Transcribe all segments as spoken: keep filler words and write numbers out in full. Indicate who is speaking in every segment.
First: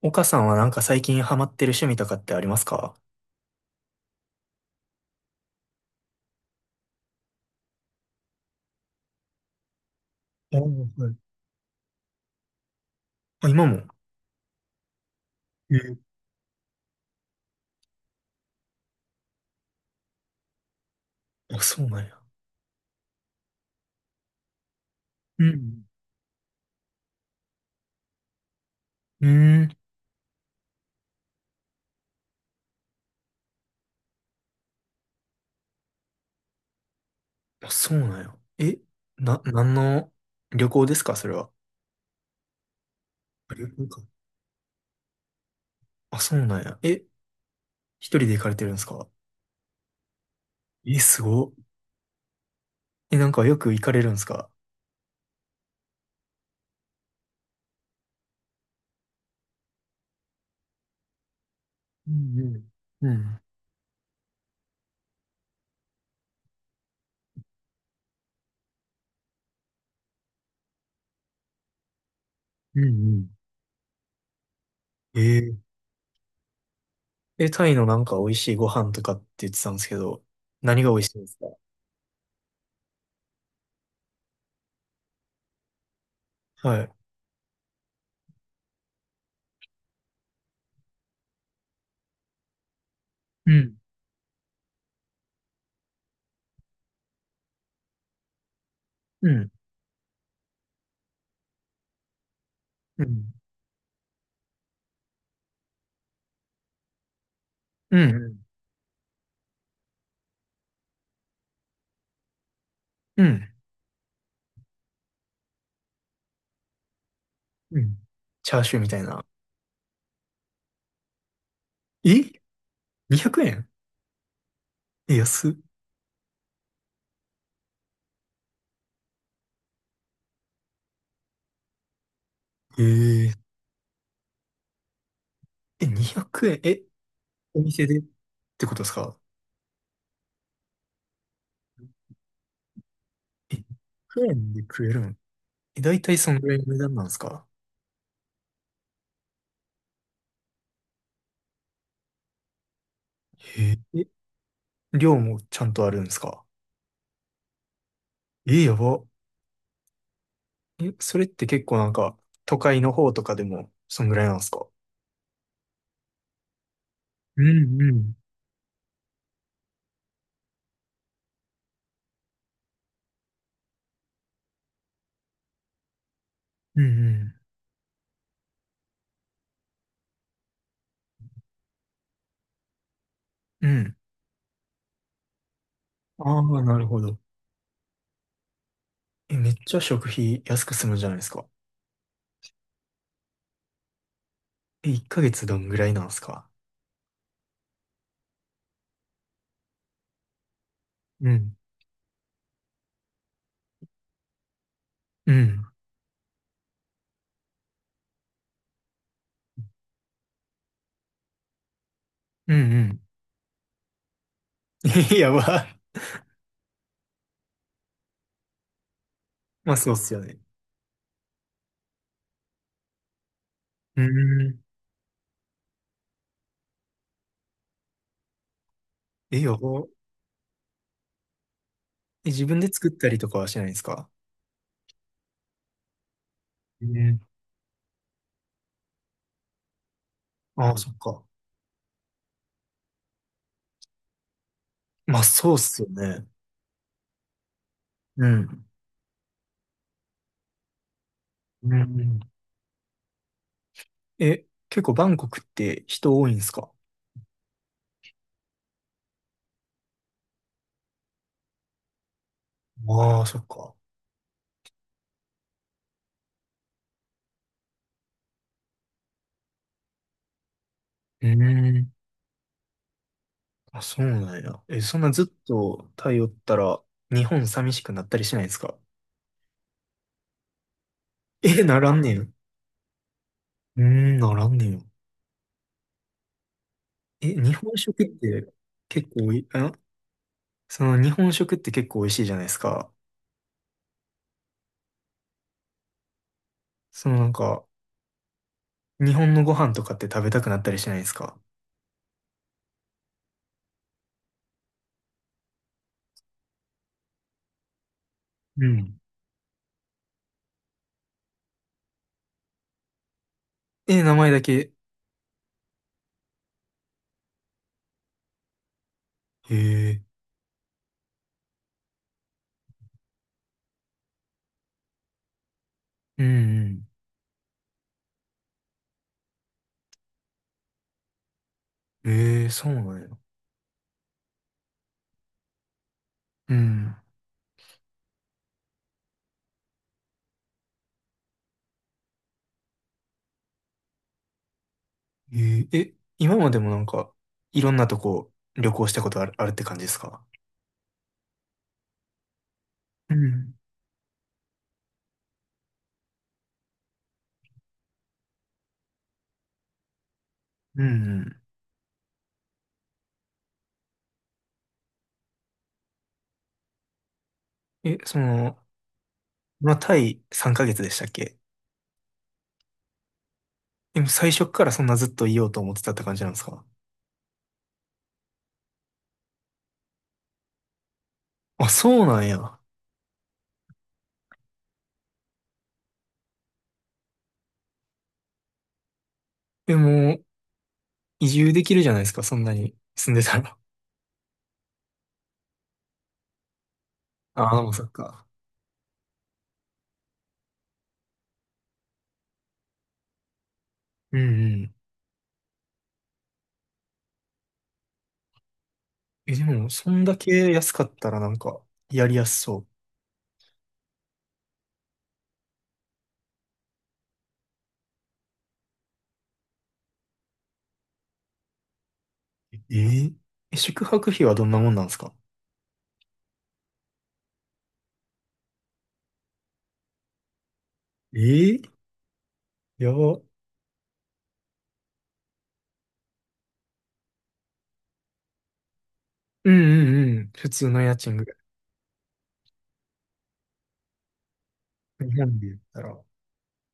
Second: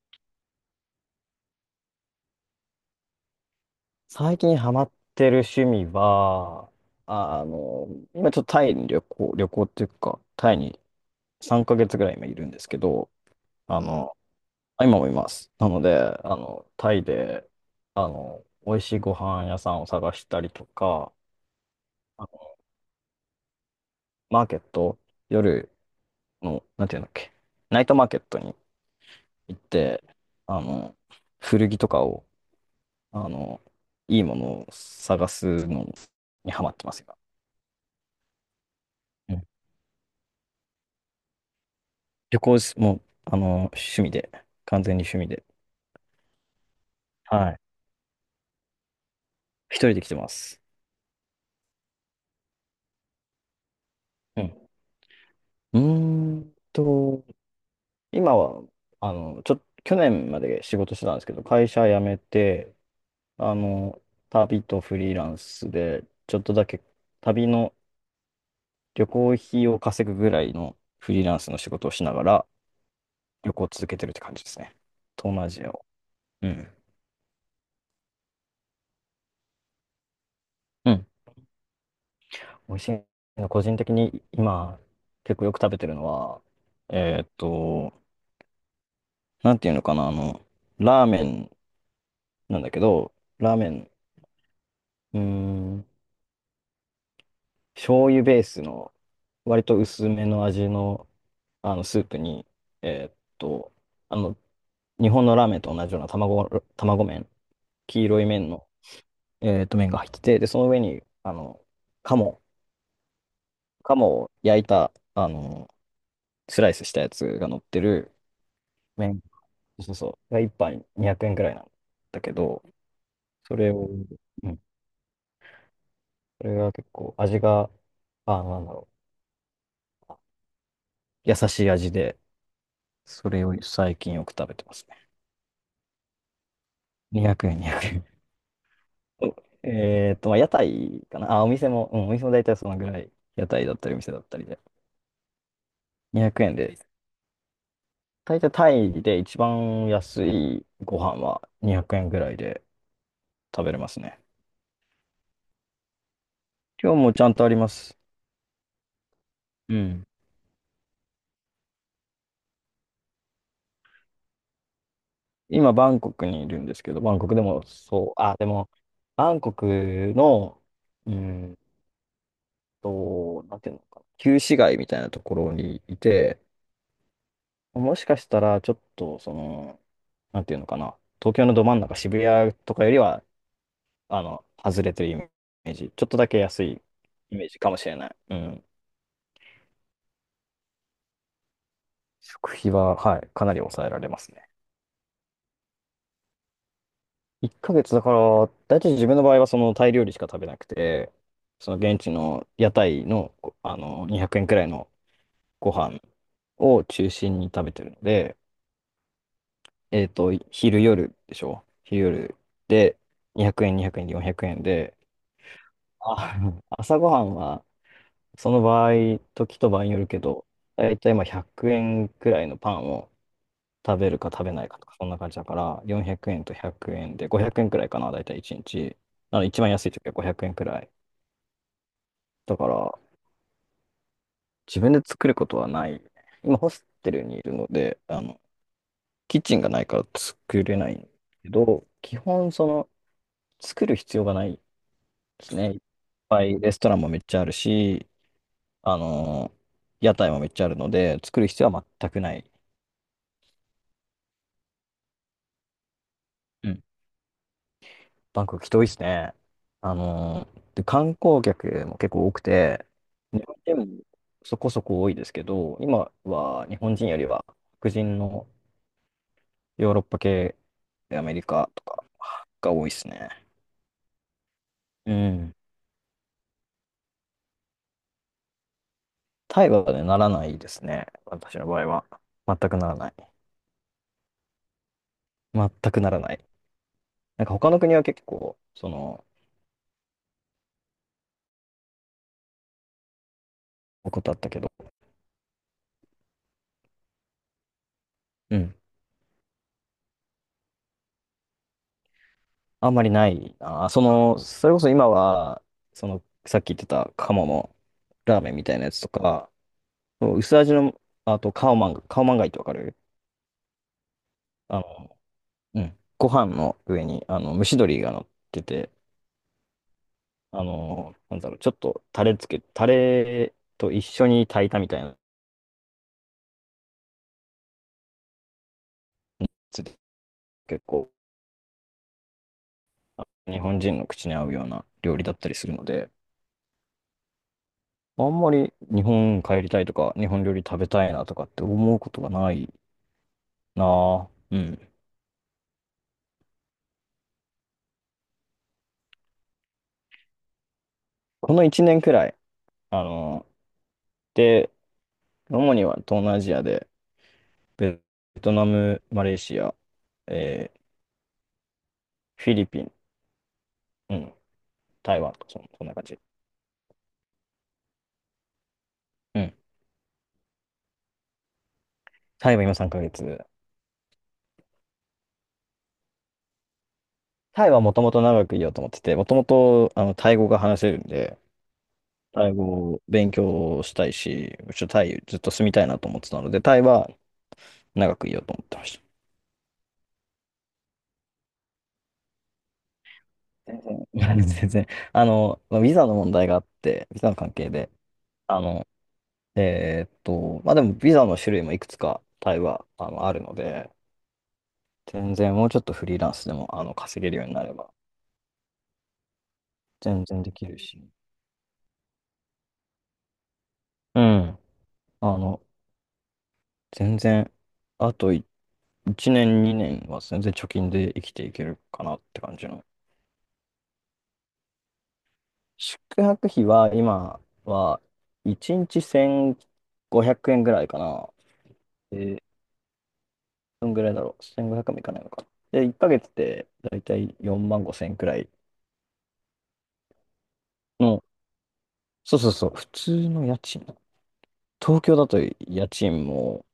Speaker 1: 岡さんはなんか最近ハマってる趣味とかってありますか？
Speaker 2: 最近ハマってる趣味は、ああの、今ちょっとタイに旅行、旅行っていうか、タ
Speaker 1: あ
Speaker 2: イ
Speaker 1: あ、
Speaker 2: に
Speaker 1: はい。
Speaker 2: さんかげつぐらい今いるんですけど、
Speaker 1: あ、今
Speaker 2: あ
Speaker 1: も。
Speaker 2: の、あ今もいます。な
Speaker 1: え
Speaker 2: ので、
Speaker 1: ー。
Speaker 2: あの、タイで、あの、美味しいご飯屋さんを探したりとか、
Speaker 1: あ、そうなんや。
Speaker 2: あのマーケット、
Speaker 1: う
Speaker 2: 夜
Speaker 1: ん。
Speaker 2: の、なんていうんだっけ、ナイトマーケットに
Speaker 1: う
Speaker 2: 行
Speaker 1: ー
Speaker 2: っ
Speaker 1: ん。
Speaker 2: て、あの、古着とかを、あの、いいものを探すのにハマってますよ。
Speaker 1: あ、そうなんや。え、な、何の旅行ですかそれは？
Speaker 2: 旅行し、もう、あの、
Speaker 1: ありか。
Speaker 2: 趣味で、完全に趣味で。
Speaker 1: あ、そうなんや。え、
Speaker 2: はい。
Speaker 1: 一人で行かれてるんですか？
Speaker 2: 一人で来てます。
Speaker 1: え、すご。え、なんかよく行かれるんです
Speaker 2: う
Speaker 1: か？
Speaker 2: ん。うーんと、今は、あの、ちょ、去年まで仕事してたんですけど、会社辞
Speaker 1: う
Speaker 2: め
Speaker 1: んう
Speaker 2: て、
Speaker 1: ん。うん。
Speaker 2: あの、旅とフリーランスで、ちょっとだけ旅の旅行費を稼ぐぐらいのフリーランスの仕事をしながら、
Speaker 1: うんう
Speaker 2: 旅行を続けてるって感じですね。
Speaker 1: ん。
Speaker 2: 東
Speaker 1: え
Speaker 2: 南アジア
Speaker 1: ー。
Speaker 2: を。うん。
Speaker 1: え、タイのなんか美味しいご飯とかって言ってたんですけど、何が
Speaker 2: う
Speaker 1: 美味
Speaker 2: ん。
Speaker 1: しいんですか？
Speaker 2: 美味しいの、個人的に今、結構よく食べてるのは、
Speaker 1: はい。
Speaker 2: えーっと、なんていうのかな、あの、ラーメンなんだけど、
Speaker 1: う
Speaker 2: ラーメ
Speaker 1: ん。
Speaker 2: ン、うーん、醤油ベースの、
Speaker 1: うん。
Speaker 2: 割と薄めの味の、あの、スープに、
Speaker 1: う
Speaker 2: えーっ
Speaker 1: ん。
Speaker 2: と、あの、日本のラーメンと同じような卵、卵麺、
Speaker 1: う
Speaker 2: 黄
Speaker 1: ん。
Speaker 2: 色い
Speaker 1: うん。
Speaker 2: 麺の、えーっと、麺が入ってて、で、その上に、あの、鴨、
Speaker 1: うん
Speaker 2: 鴨を焼いた、あの、スライスしたやつが乗って
Speaker 1: うん。
Speaker 2: る
Speaker 1: チャーシューみたい
Speaker 2: 麺、
Speaker 1: な。
Speaker 2: そうそう、がいっぱいにひゃくえんくえんくらいなん
Speaker 1: え？
Speaker 2: だけど、
Speaker 1: にひゃく
Speaker 2: そ
Speaker 1: 円。
Speaker 2: れを、うん、
Speaker 1: え、安っ。
Speaker 2: それが結構味が、あ、なんだろう。優しい味で、
Speaker 1: え
Speaker 2: そ
Speaker 1: ー、
Speaker 2: れを最近よく食べてますね。
Speaker 1: え、にひゃくえんえん、え、
Speaker 2: にひゃくえん、
Speaker 1: お
Speaker 2: 200
Speaker 1: 店でっ
Speaker 2: 円。
Speaker 1: てことですか？
Speaker 2: おえっと、まあ、屋台かな。あ、お店も、うん、お店も大体そのぐらい、屋
Speaker 1: え、
Speaker 2: 台だったりお店だ
Speaker 1: 100
Speaker 2: ったり
Speaker 1: 円
Speaker 2: で。
Speaker 1: で食えるん。え、だいたいそ
Speaker 2: 200
Speaker 1: のぐら
Speaker 2: 円
Speaker 1: いの
Speaker 2: で、
Speaker 1: 値段なんですか？
Speaker 2: 大体タイで一番安いご飯はにひゃくえんぐらいで食べ
Speaker 1: え
Speaker 2: れます
Speaker 1: ー。え、
Speaker 2: ね。
Speaker 1: 量もちゃんとあるんですか？
Speaker 2: 今日もちゃんとあります。
Speaker 1: え、やば。
Speaker 2: うん。
Speaker 1: え、それって結構なんか、都会の方とかでも、そんぐらいなんですか？
Speaker 2: 今、バンコクにいるんですけど、バンコク
Speaker 1: う
Speaker 2: でも
Speaker 1: んう
Speaker 2: そう、
Speaker 1: ん。
Speaker 2: あ、でも、バンコクの、うんと、なんていうのかな、旧市街みたいなところにいて、
Speaker 1: うん
Speaker 2: もしかしたら、ちょっと、その、なんていうのかな、東京のど真ん中、渋谷とかよりは、
Speaker 1: うん。うん。
Speaker 2: あの、外れてるイメージ、ちょっとだけ
Speaker 1: ああ、
Speaker 2: 安
Speaker 1: な
Speaker 2: い
Speaker 1: るほど。
Speaker 2: イメージかもしれない。うん。
Speaker 1: え、めっちゃ食費安く済むじゃないですか。
Speaker 2: 食費は、はい、かなり抑えられますね。
Speaker 1: え、いっかげつどんぐらいなんですか？
Speaker 2: いっかげつだから、大体自分の場合はそのタイ料理しか食べなくて、
Speaker 1: うん。
Speaker 2: その現地の屋台の、あの、にひゃくえんくえんくらいの
Speaker 1: うん。
Speaker 2: ご飯を中心に食べてるので、えっと、昼夜でしょ昼夜
Speaker 1: うんう
Speaker 2: で、
Speaker 1: ん。
Speaker 2: にひゃくえん、にひゃくえんでよんひゃくえんで、
Speaker 1: え、やば。
Speaker 2: あ 朝ごはんは、その場合、時と
Speaker 1: まあ
Speaker 2: 場合
Speaker 1: そ
Speaker 2: に
Speaker 1: うっ
Speaker 2: よる
Speaker 1: す
Speaker 2: け
Speaker 1: よね。
Speaker 2: ど、だいたいまあひゃくえんくえんくらいのパンを食
Speaker 1: うー
Speaker 2: べるか食べ
Speaker 1: ん。
Speaker 2: ないかとか、そんな感じだから、よんひゃくえんとひゃくえんで、ごひゃくえんくえんくらいかな、だいたいいちにち。な
Speaker 1: え、
Speaker 2: ので、
Speaker 1: や
Speaker 2: 一番
Speaker 1: ば。
Speaker 2: 安い時はごひゃくえんくえんくらい。
Speaker 1: え、自
Speaker 2: だ
Speaker 1: 分
Speaker 2: か
Speaker 1: で作っ
Speaker 2: ら、
Speaker 1: たりとかはしないんですか？
Speaker 2: 自分で作ることはない。今、ホステ
Speaker 1: ね。
Speaker 2: ルにいるので、あの、キッチンがないから作
Speaker 1: ああ、
Speaker 2: れな
Speaker 1: そっ
Speaker 2: い
Speaker 1: か。
Speaker 2: けど、基本、その、作る必要がない。
Speaker 1: まあ
Speaker 2: で
Speaker 1: そう
Speaker 2: す
Speaker 1: っ
Speaker 2: ね。いっ
Speaker 1: すよね。
Speaker 2: ぱいレストランもめっちゃあるし、
Speaker 1: うん。
Speaker 2: あのー屋台もめっちゃあるので、作る必要
Speaker 1: う
Speaker 2: は全
Speaker 1: ん。
Speaker 2: くない。
Speaker 1: え、結構バンコクって人多いんです
Speaker 2: う
Speaker 1: か？
Speaker 2: ん。バンコク人多いですね。あのーで、観光客も結構多くて、
Speaker 1: ああ、そ
Speaker 2: 日
Speaker 1: っ
Speaker 2: 本
Speaker 1: か。
Speaker 2: 人もそこそこ多いですけど、今は日本人よりは白人のヨーロッパ系、ア
Speaker 1: うー
Speaker 2: メリカと
Speaker 1: ん。
Speaker 2: かが多いですね。
Speaker 1: あ、そうなんや。え、そんな
Speaker 2: う
Speaker 1: ずっ
Speaker 2: ん。
Speaker 1: とタイおったら日本寂しくなったりしないですか？
Speaker 2: タイはね、ならないですね。私
Speaker 1: え、
Speaker 2: の
Speaker 1: な
Speaker 2: 場合
Speaker 1: らん
Speaker 2: は。
Speaker 1: ねん。う
Speaker 2: 全くならない。
Speaker 1: ーん、ならんねんよ。
Speaker 2: 全くならない。
Speaker 1: え、
Speaker 2: なんか
Speaker 1: 日
Speaker 2: 他
Speaker 1: 本
Speaker 2: の国は
Speaker 1: 食っ
Speaker 2: 結
Speaker 1: て
Speaker 2: 構、そ
Speaker 1: 結
Speaker 2: の、
Speaker 1: 構おい、あ、その日本食って結構美味しいじゃないですか。
Speaker 2: ことあったけど、
Speaker 1: そのなんか、
Speaker 2: うん。
Speaker 1: 日本のご飯とかって食べたくなったりしないですか？
Speaker 2: あんまりないな。その、それこそ今は、その、さっき言ってた鴨のラーメンみ
Speaker 1: う
Speaker 2: たいなや
Speaker 1: ん。
Speaker 2: つとか、そう薄味の、あと、カオマンガ、カオマンガイってわかる？
Speaker 1: え、名前だけ。
Speaker 2: あの、うん。ご飯の上に、あの、蒸し鶏が乗ってて、
Speaker 1: へえ。
Speaker 2: あの、なんだろう、ちょっとタレつけ、タレと一緒に炊いたみたいなや
Speaker 1: うんうん。
Speaker 2: つで、結構、
Speaker 1: ええ、そうなんや。
Speaker 2: 日本人の口に合うような料理だったりするので、
Speaker 1: うん。
Speaker 2: あんまり日本帰りたいとか、日本料理食べたいなとかって思うことがない。ああ、うん。
Speaker 1: ええ、え、今までもなんか、いろんなとこ旅行したことある、あるって感じですか？
Speaker 2: このいちねんくらい、あ
Speaker 1: う
Speaker 2: の、
Speaker 1: ん。
Speaker 2: で、主には東南アジアで、ベトナム、マレーシア、えー
Speaker 1: うんう
Speaker 2: フィリピン、うん、台湾とそん、そんな感じ。
Speaker 1: ん。え、その、
Speaker 2: うん。
Speaker 1: まあ、タイさんかげつでしたっけ？
Speaker 2: タイは今さんかげつ。
Speaker 1: でも最初からそんなずっといようと思ってたって感じなんですか？
Speaker 2: タイはもともと長くいようと思ってて、もともと、あの、タイ語が話せるんで、
Speaker 1: あ、そうなん
Speaker 2: タイ
Speaker 1: や。
Speaker 2: 語を勉強したいし、ちょ、タイずっと住みたいなと思ってたので、タイは長くいようと思ってました。
Speaker 1: でも、移住できるじゃないですか、そんなに住んでたら。
Speaker 2: 全然、全然。あの、まあビザの問題があって、ビザの関
Speaker 1: ああ、も
Speaker 2: 係
Speaker 1: うそっ
Speaker 2: で、
Speaker 1: か。
Speaker 2: あの、えーっと、まあでもビザの種類もいくつかタイはあの、あるので、
Speaker 1: うんうん。
Speaker 2: 全然もうちょっとフリーランスでもあの稼げるようになれば
Speaker 1: え、でも、そんだ
Speaker 2: 全
Speaker 1: け
Speaker 2: 然でき
Speaker 1: 安
Speaker 2: る
Speaker 1: かっ
Speaker 2: し、
Speaker 1: たらなんか、やりやすそう。
Speaker 2: うん。あの、全然、あといいちねん、にねんは全然貯金で生きていけるかなって感じ
Speaker 1: え
Speaker 2: の。
Speaker 1: ー。え、宿泊費はどんなもんなんですか？
Speaker 2: 宿泊費は今はいちにちせんごひゃくえんぐらいか
Speaker 1: え
Speaker 2: な。
Speaker 1: ー、
Speaker 2: で、
Speaker 1: やば。
Speaker 2: どんぐらいだろう。せんごひゃくえんもいかないのか。で、いっかげつでだいたいよんまんごせん円くらい
Speaker 1: うんうんうん。普通の家賃
Speaker 2: の、
Speaker 1: ぐらい。
Speaker 2: そうそうそう、普通の家賃。東京
Speaker 1: 日
Speaker 2: だ
Speaker 1: 本
Speaker 2: と
Speaker 1: で言った
Speaker 2: 家
Speaker 1: ら。
Speaker 2: 賃も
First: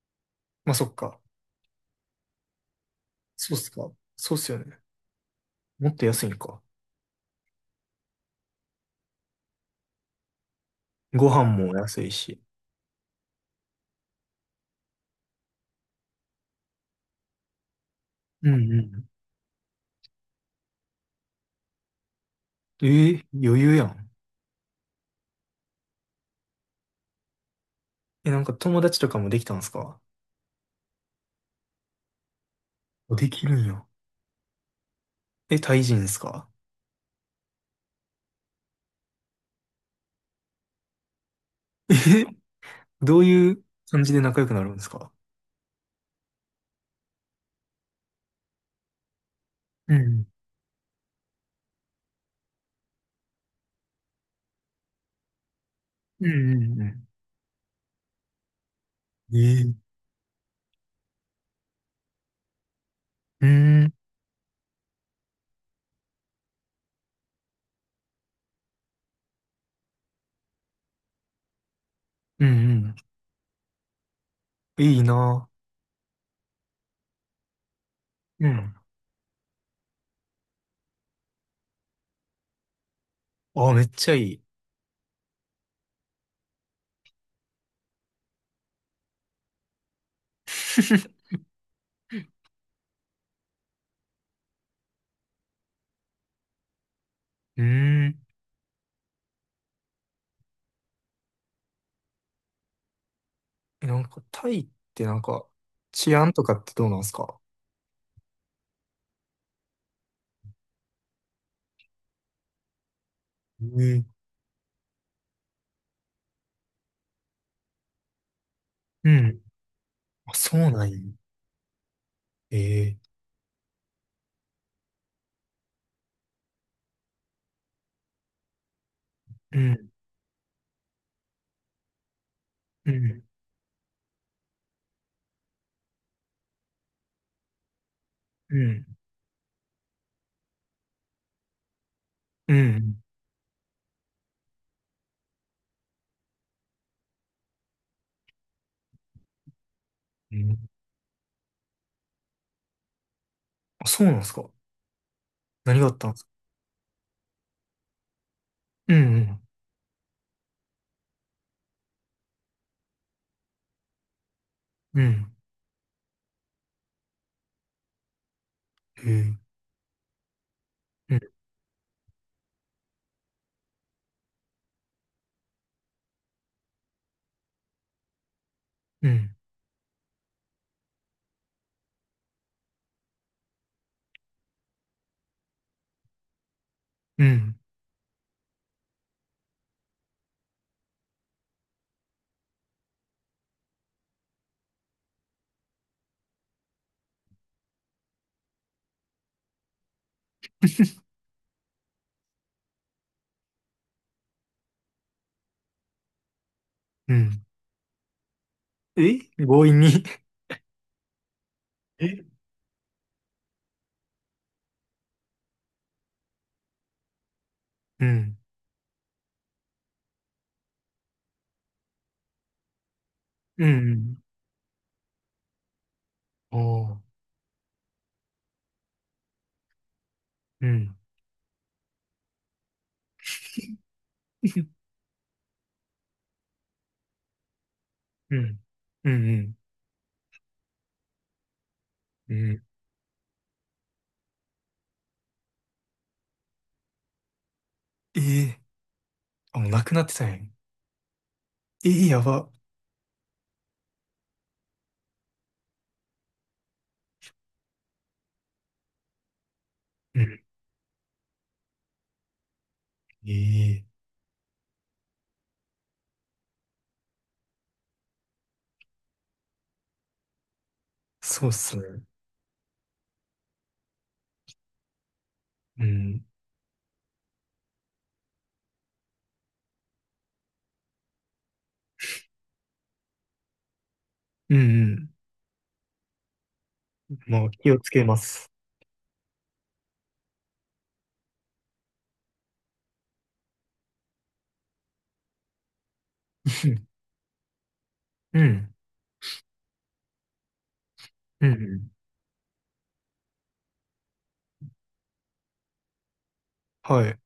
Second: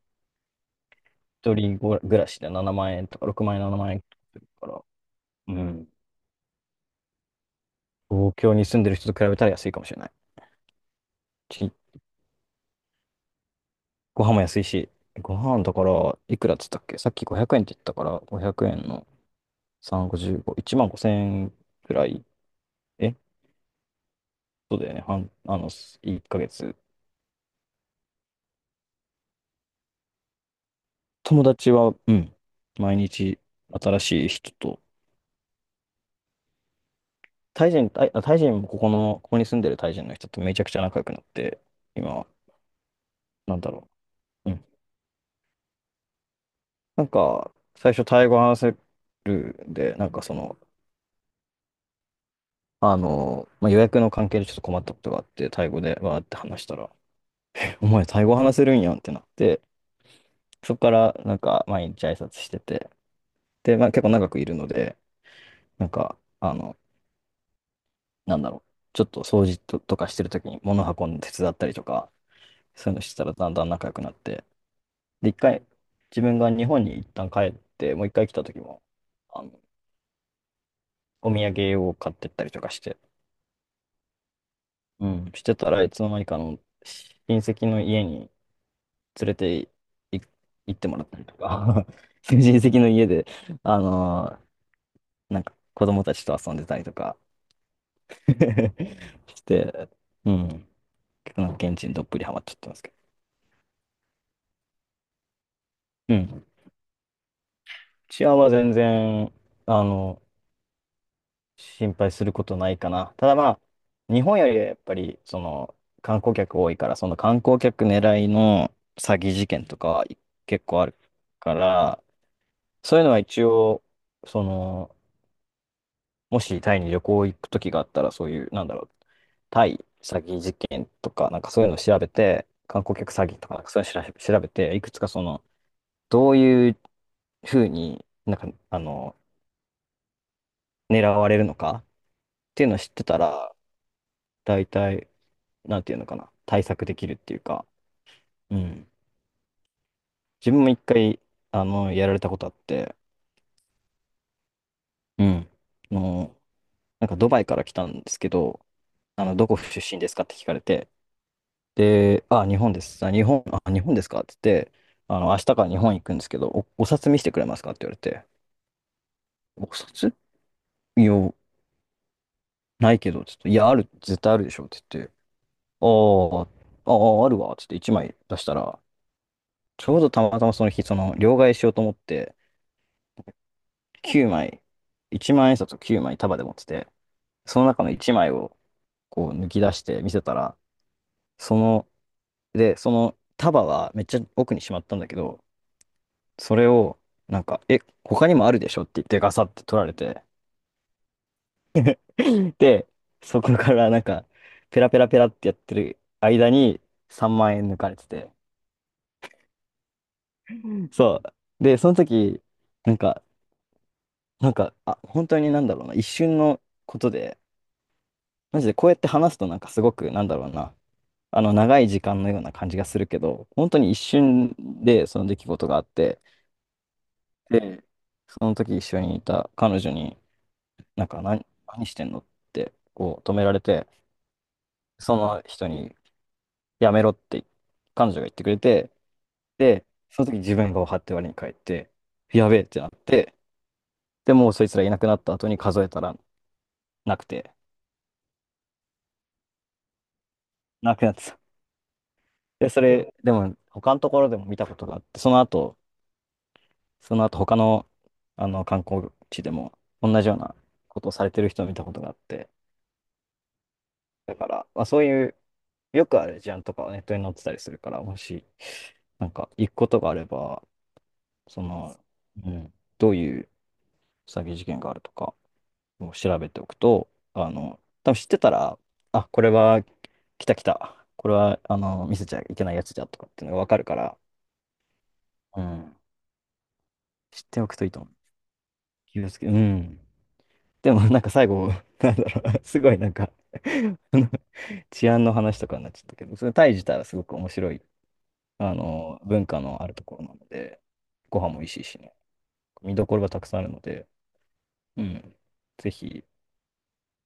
Speaker 1: まあ、そっか。
Speaker 2: 一人ご暮らしでななまん円とか6
Speaker 1: そ
Speaker 2: 万
Speaker 1: うっ
Speaker 2: 円、
Speaker 1: す
Speaker 2: 7
Speaker 1: か。
Speaker 2: 万円
Speaker 1: そうっ
Speaker 2: する
Speaker 1: すよ
Speaker 2: か
Speaker 1: ね。
Speaker 2: ら、うん。
Speaker 1: もっと安いんか。
Speaker 2: 東京に住んでる人と比べたら安いかもしれない。
Speaker 1: ご飯も
Speaker 2: ち
Speaker 1: 安いし。
Speaker 2: ご飯も安いし、ご飯だから、いくらっつったっけ、さっきごひゃくえんって言ったから、
Speaker 1: う
Speaker 2: 500
Speaker 1: ん
Speaker 2: 円の
Speaker 1: う
Speaker 2: さん、ごじゅうご、いちまんごせん円くらい。
Speaker 1: ん。え
Speaker 2: え、
Speaker 1: ー、余裕やん。
Speaker 2: そうだよね。半、あの、いっかげつ。
Speaker 1: え、なんか友達とかもできたんすか？
Speaker 2: 友達は、うん。毎
Speaker 1: あ、で
Speaker 2: 日
Speaker 1: きるんや。
Speaker 2: 新しい人と、
Speaker 1: え、タイ人ですか？
Speaker 2: タイ人、タイ、あタイ人もここの、ここに住んでるタイ人の人とめちゃくちゃ仲良くなって、今、
Speaker 1: え、どうい
Speaker 2: なん
Speaker 1: う
Speaker 2: だろ
Speaker 1: 感じで仲良
Speaker 2: う。
Speaker 1: くなるんですか？
Speaker 2: なんか、最初、タイ語話せるん
Speaker 1: う
Speaker 2: で、なんか
Speaker 1: ん。
Speaker 2: その、あの、まあ、予約の関係でちょっと困ったことがあって、タイ語でわーっ
Speaker 1: う
Speaker 2: て
Speaker 1: ん
Speaker 2: 話し
Speaker 1: う
Speaker 2: た
Speaker 1: ん
Speaker 2: ら、
Speaker 1: う
Speaker 2: お前、タイ語話せるんやんってなっ
Speaker 1: ん。え
Speaker 2: て、
Speaker 1: ー、
Speaker 2: そこからなんか、毎日挨拶してて、
Speaker 1: うー
Speaker 2: で、まあ、
Speaker 1: ん、
Speaker 2: 結構長くいるので、なんか、あの、なんだろう、ちょっと掃除と、とかしてるときに物運んで手伝ったりとか、
Speaker 1: う
Speaker 2: そう
Speaker 1: ん
Speaker 2: いうのしてたらだんだん仲良くなって、
Speaker 1: うん。いい
Speaker 2: で、一
Speaker 1: な。
Speaker 2: 回、自分が日本に一旦帰って、もう一回来た
Speaker 1: う
Speaker 2: とき
Speaker 1: ん。
Speaker 2: も、あの、お土産を買ってったりとかして、
Speaker 1: あ、めっちゃいい。
Speaker 2: うん、してたらいつの間にかあの親戚の家に連れてい行ってもらったり とか 親戚の家で、あのーなんか子供たちと遊んでたりとか
Speaker 1: うーん。
Speaker 2: して、うん、結構なんか現地にどっぷりハマっちゃってますけ
Speaker 1: え、なんか、タイってなんか、治
Speaker 2: ど、う
Speaker 1: 安と
Speaker 2: ん、
Speaker 1: かってどうなんすか？
Speaker 2: 治安は全然、あの、心配することないかな。ただまあ、
Speaker 1: ええ、
Speaker 2: 日本よりはやっぱり、その、観光客多いから、その観光客狙いの
Speaker 1: う
Speaker 2: 詐欺
Speaker 1: ん。
Speaker 2: 事件とかは
Speaker 1: あ、そ
Speaker 2: 結
Speaker 1: うな
Speaker 2: 構あ
Speaker 1: ん
Speaker 2: る
Speaker 1: や。
Speaker 2: から、そ
Speaker 1: え
Speaker 2: ういうのは一応、その、もしタイに旅行行く時があったら、そういう、なんだろう、
Speaker 1: ー、う
Speaker 2: タイ
Speaker 1: ん、
Speaker 2: 詐欺事件とか、なんかそういうのを調べて、観
Speaker 1: う
Speaker 2: 光客
Speaker 1: ん、
Speaker 2: 詐欺とか、なんかそういうの調べ調べて、いくつかその、どういうふうになんか、
Speaker 1: う
Speaker 2: あ
Speaker 1: ん、
Speaker 2: の、狙われるのかっ
Speaker 1: う
Speaker 2: ていうのを知っ
Speaker 1: ん、
Speaker 2: てたら、大体、なんていうのかな、対策できるっていうか、うん。
Speaker 1: う
Speaker 2: 自
Speaker 1: ん。
Speaker 2: 分も一回、あの、やられたことあって、
Speaker 1: あ、そうなんすか？
Speaker 2: うん。
Speaker 1: 何があ
Speaker 2: あ
Speaker 1: ったんすか？
Speaker 2: の、なんかドバイから来たんですけど、
Speaker 1: う
Speaker 2: あの、
Speaker 1: ん、
Speaker 2: どこ出身ですかって聞かれて、で、あ、日本です。あ、日本、あ、日本ですかって言って、
Speaker 1: うん、う
Speaker 2: あの、
Speaker 1: ん。
Speaker 2: 明日から日本行くんですけど、お、お札見せてくれますかって言われて、
Speaker 1: ええ、
Speaker 2: お札いや、
Speaker 1: うん、
Speaker 2: ないけど、ちょっと、いや、ある、絶対あるでしょって言って、あーあー、あるわ、つっていちまい出したら、
Speaker 1: うん、
Speaker 2: ちょうどたまたまその日、その、両替しようと思って、きゅうまい、いちまん円札をきゅうまい束で持ってて、
Speaker 1: うん。
Speaker 2: その中のいちまいを、こう、抜き出して見せたら、その、で、その束はめっちゃ奥にしまったんだけど、それを、なんか、え、他にもあるでしょって言ってガサって取られて、で、そこからなんか、ペラペラペラってやってる間に
Speaker 1: う
Speaker 2: 3
Speaker 1: ん。
Speaker 2: 万円抜かれてて、
Speaker 1: え、強引に。
Speaker 2: そう。で、その
Speaker 1: え、
Speaker 2: 時、なんか、なんか、あ、本当になんだろうな、一瞬のことで、
Speaker 1: うん、
Speaker 2: マジでこうやって話すとなんかすごく、なんだろうな、あの、長い時間のような感じがするけど、
Speaker 1: うん、
Speaker 2: 本当に
Speaker 1: う
Speaker 2: 一
Speaker 1: ん。
Speaker 2: 瞬でその出来事があって、
Speaker 1: ああ、
Speaker 2: で、その時一緒にいた彼女に、
Speaker 1: うん。
Speaker 2: なんか、何、何してんのって、こう、止められて、その人にやめろって彼女が言っ
Speaker 1: う
Speaker 2: てくれ
Speaker 1: ん、
Speaker 2: て、
Speaker 1: うん、うん、
Speaker 2: で、その時自分が張って割に帰って、
Speaker 1: う
Speaker 2: やべえ
Speaker 1: ん。
Speaker 2: ってなって、でもうそいつらいなくなった後に数えたらなくて、
Speaker 1: ええ、あ、もうなくなってたんや。
Speaker 2: なくなってた。
Speaker 1: ええ、やば。
Speaker 2: で、それ、でも他のところでも見たことがあって、その後、その後他の、あの観光地でも
Speaker 1: う
Speaker 2: 同じよう
Speaker 1: ん。
Speaker 2: なことをされてる人を見たことがあって、
Speaker 1: ええ、
Speaker 2: だから、まあ、そういう、よくある事案とかはネットに載ってたりするから、もし、なんか行くことがあれば、
Speaker 1: そうっ
Speaker 2: そ
Speaker 1: す
Speaker 2: の、
Speaker 1: ね。
Speaker 2: うん、どういう詐欺事件があるとか
Speaker 1: う
Speaker 2: を
Speaker 1: ん。
Speaker 2: 調べておくと、あの、多分知ってたら、あ、これは来た来た。これは、あの、見せちゃいけないやつじゃとかっていうのがわかるから、
Speaker 1: うんう
Speaker 2: うん。
Speaker 1: ん。
Speaker 2: 知っ
Speaker 1: もう
Speaker 2: てお
Speaker 1: 気
Speaker 2: く
Speaker 1: を
Speaker 2: とい
Speaker 1: つ
Speaker 2: いと
Speaker 1: け
Speaker 2: 思う。
Speaker 1: ます。
Speaker 2: 気をつけ、うん。でも、なんか最後、なんだろう、すごいなんか あの治安の話とかになっちゃったけど、それタイ自体は すごく面白い、
Speaker 1: う
Speaker 2: あ
Speaker 1: ん。
Speaker 2: の、文化のあるところなので、ご
Speaker 1: う
Speaker 2: 飯
Speaker 1: ん。う
Speaker 2: も美味しい
Speaker 1: ん。
Speaker 2: しね、見どころがたくさんあるので、うん。ぜひ、
Speaker 1: はい。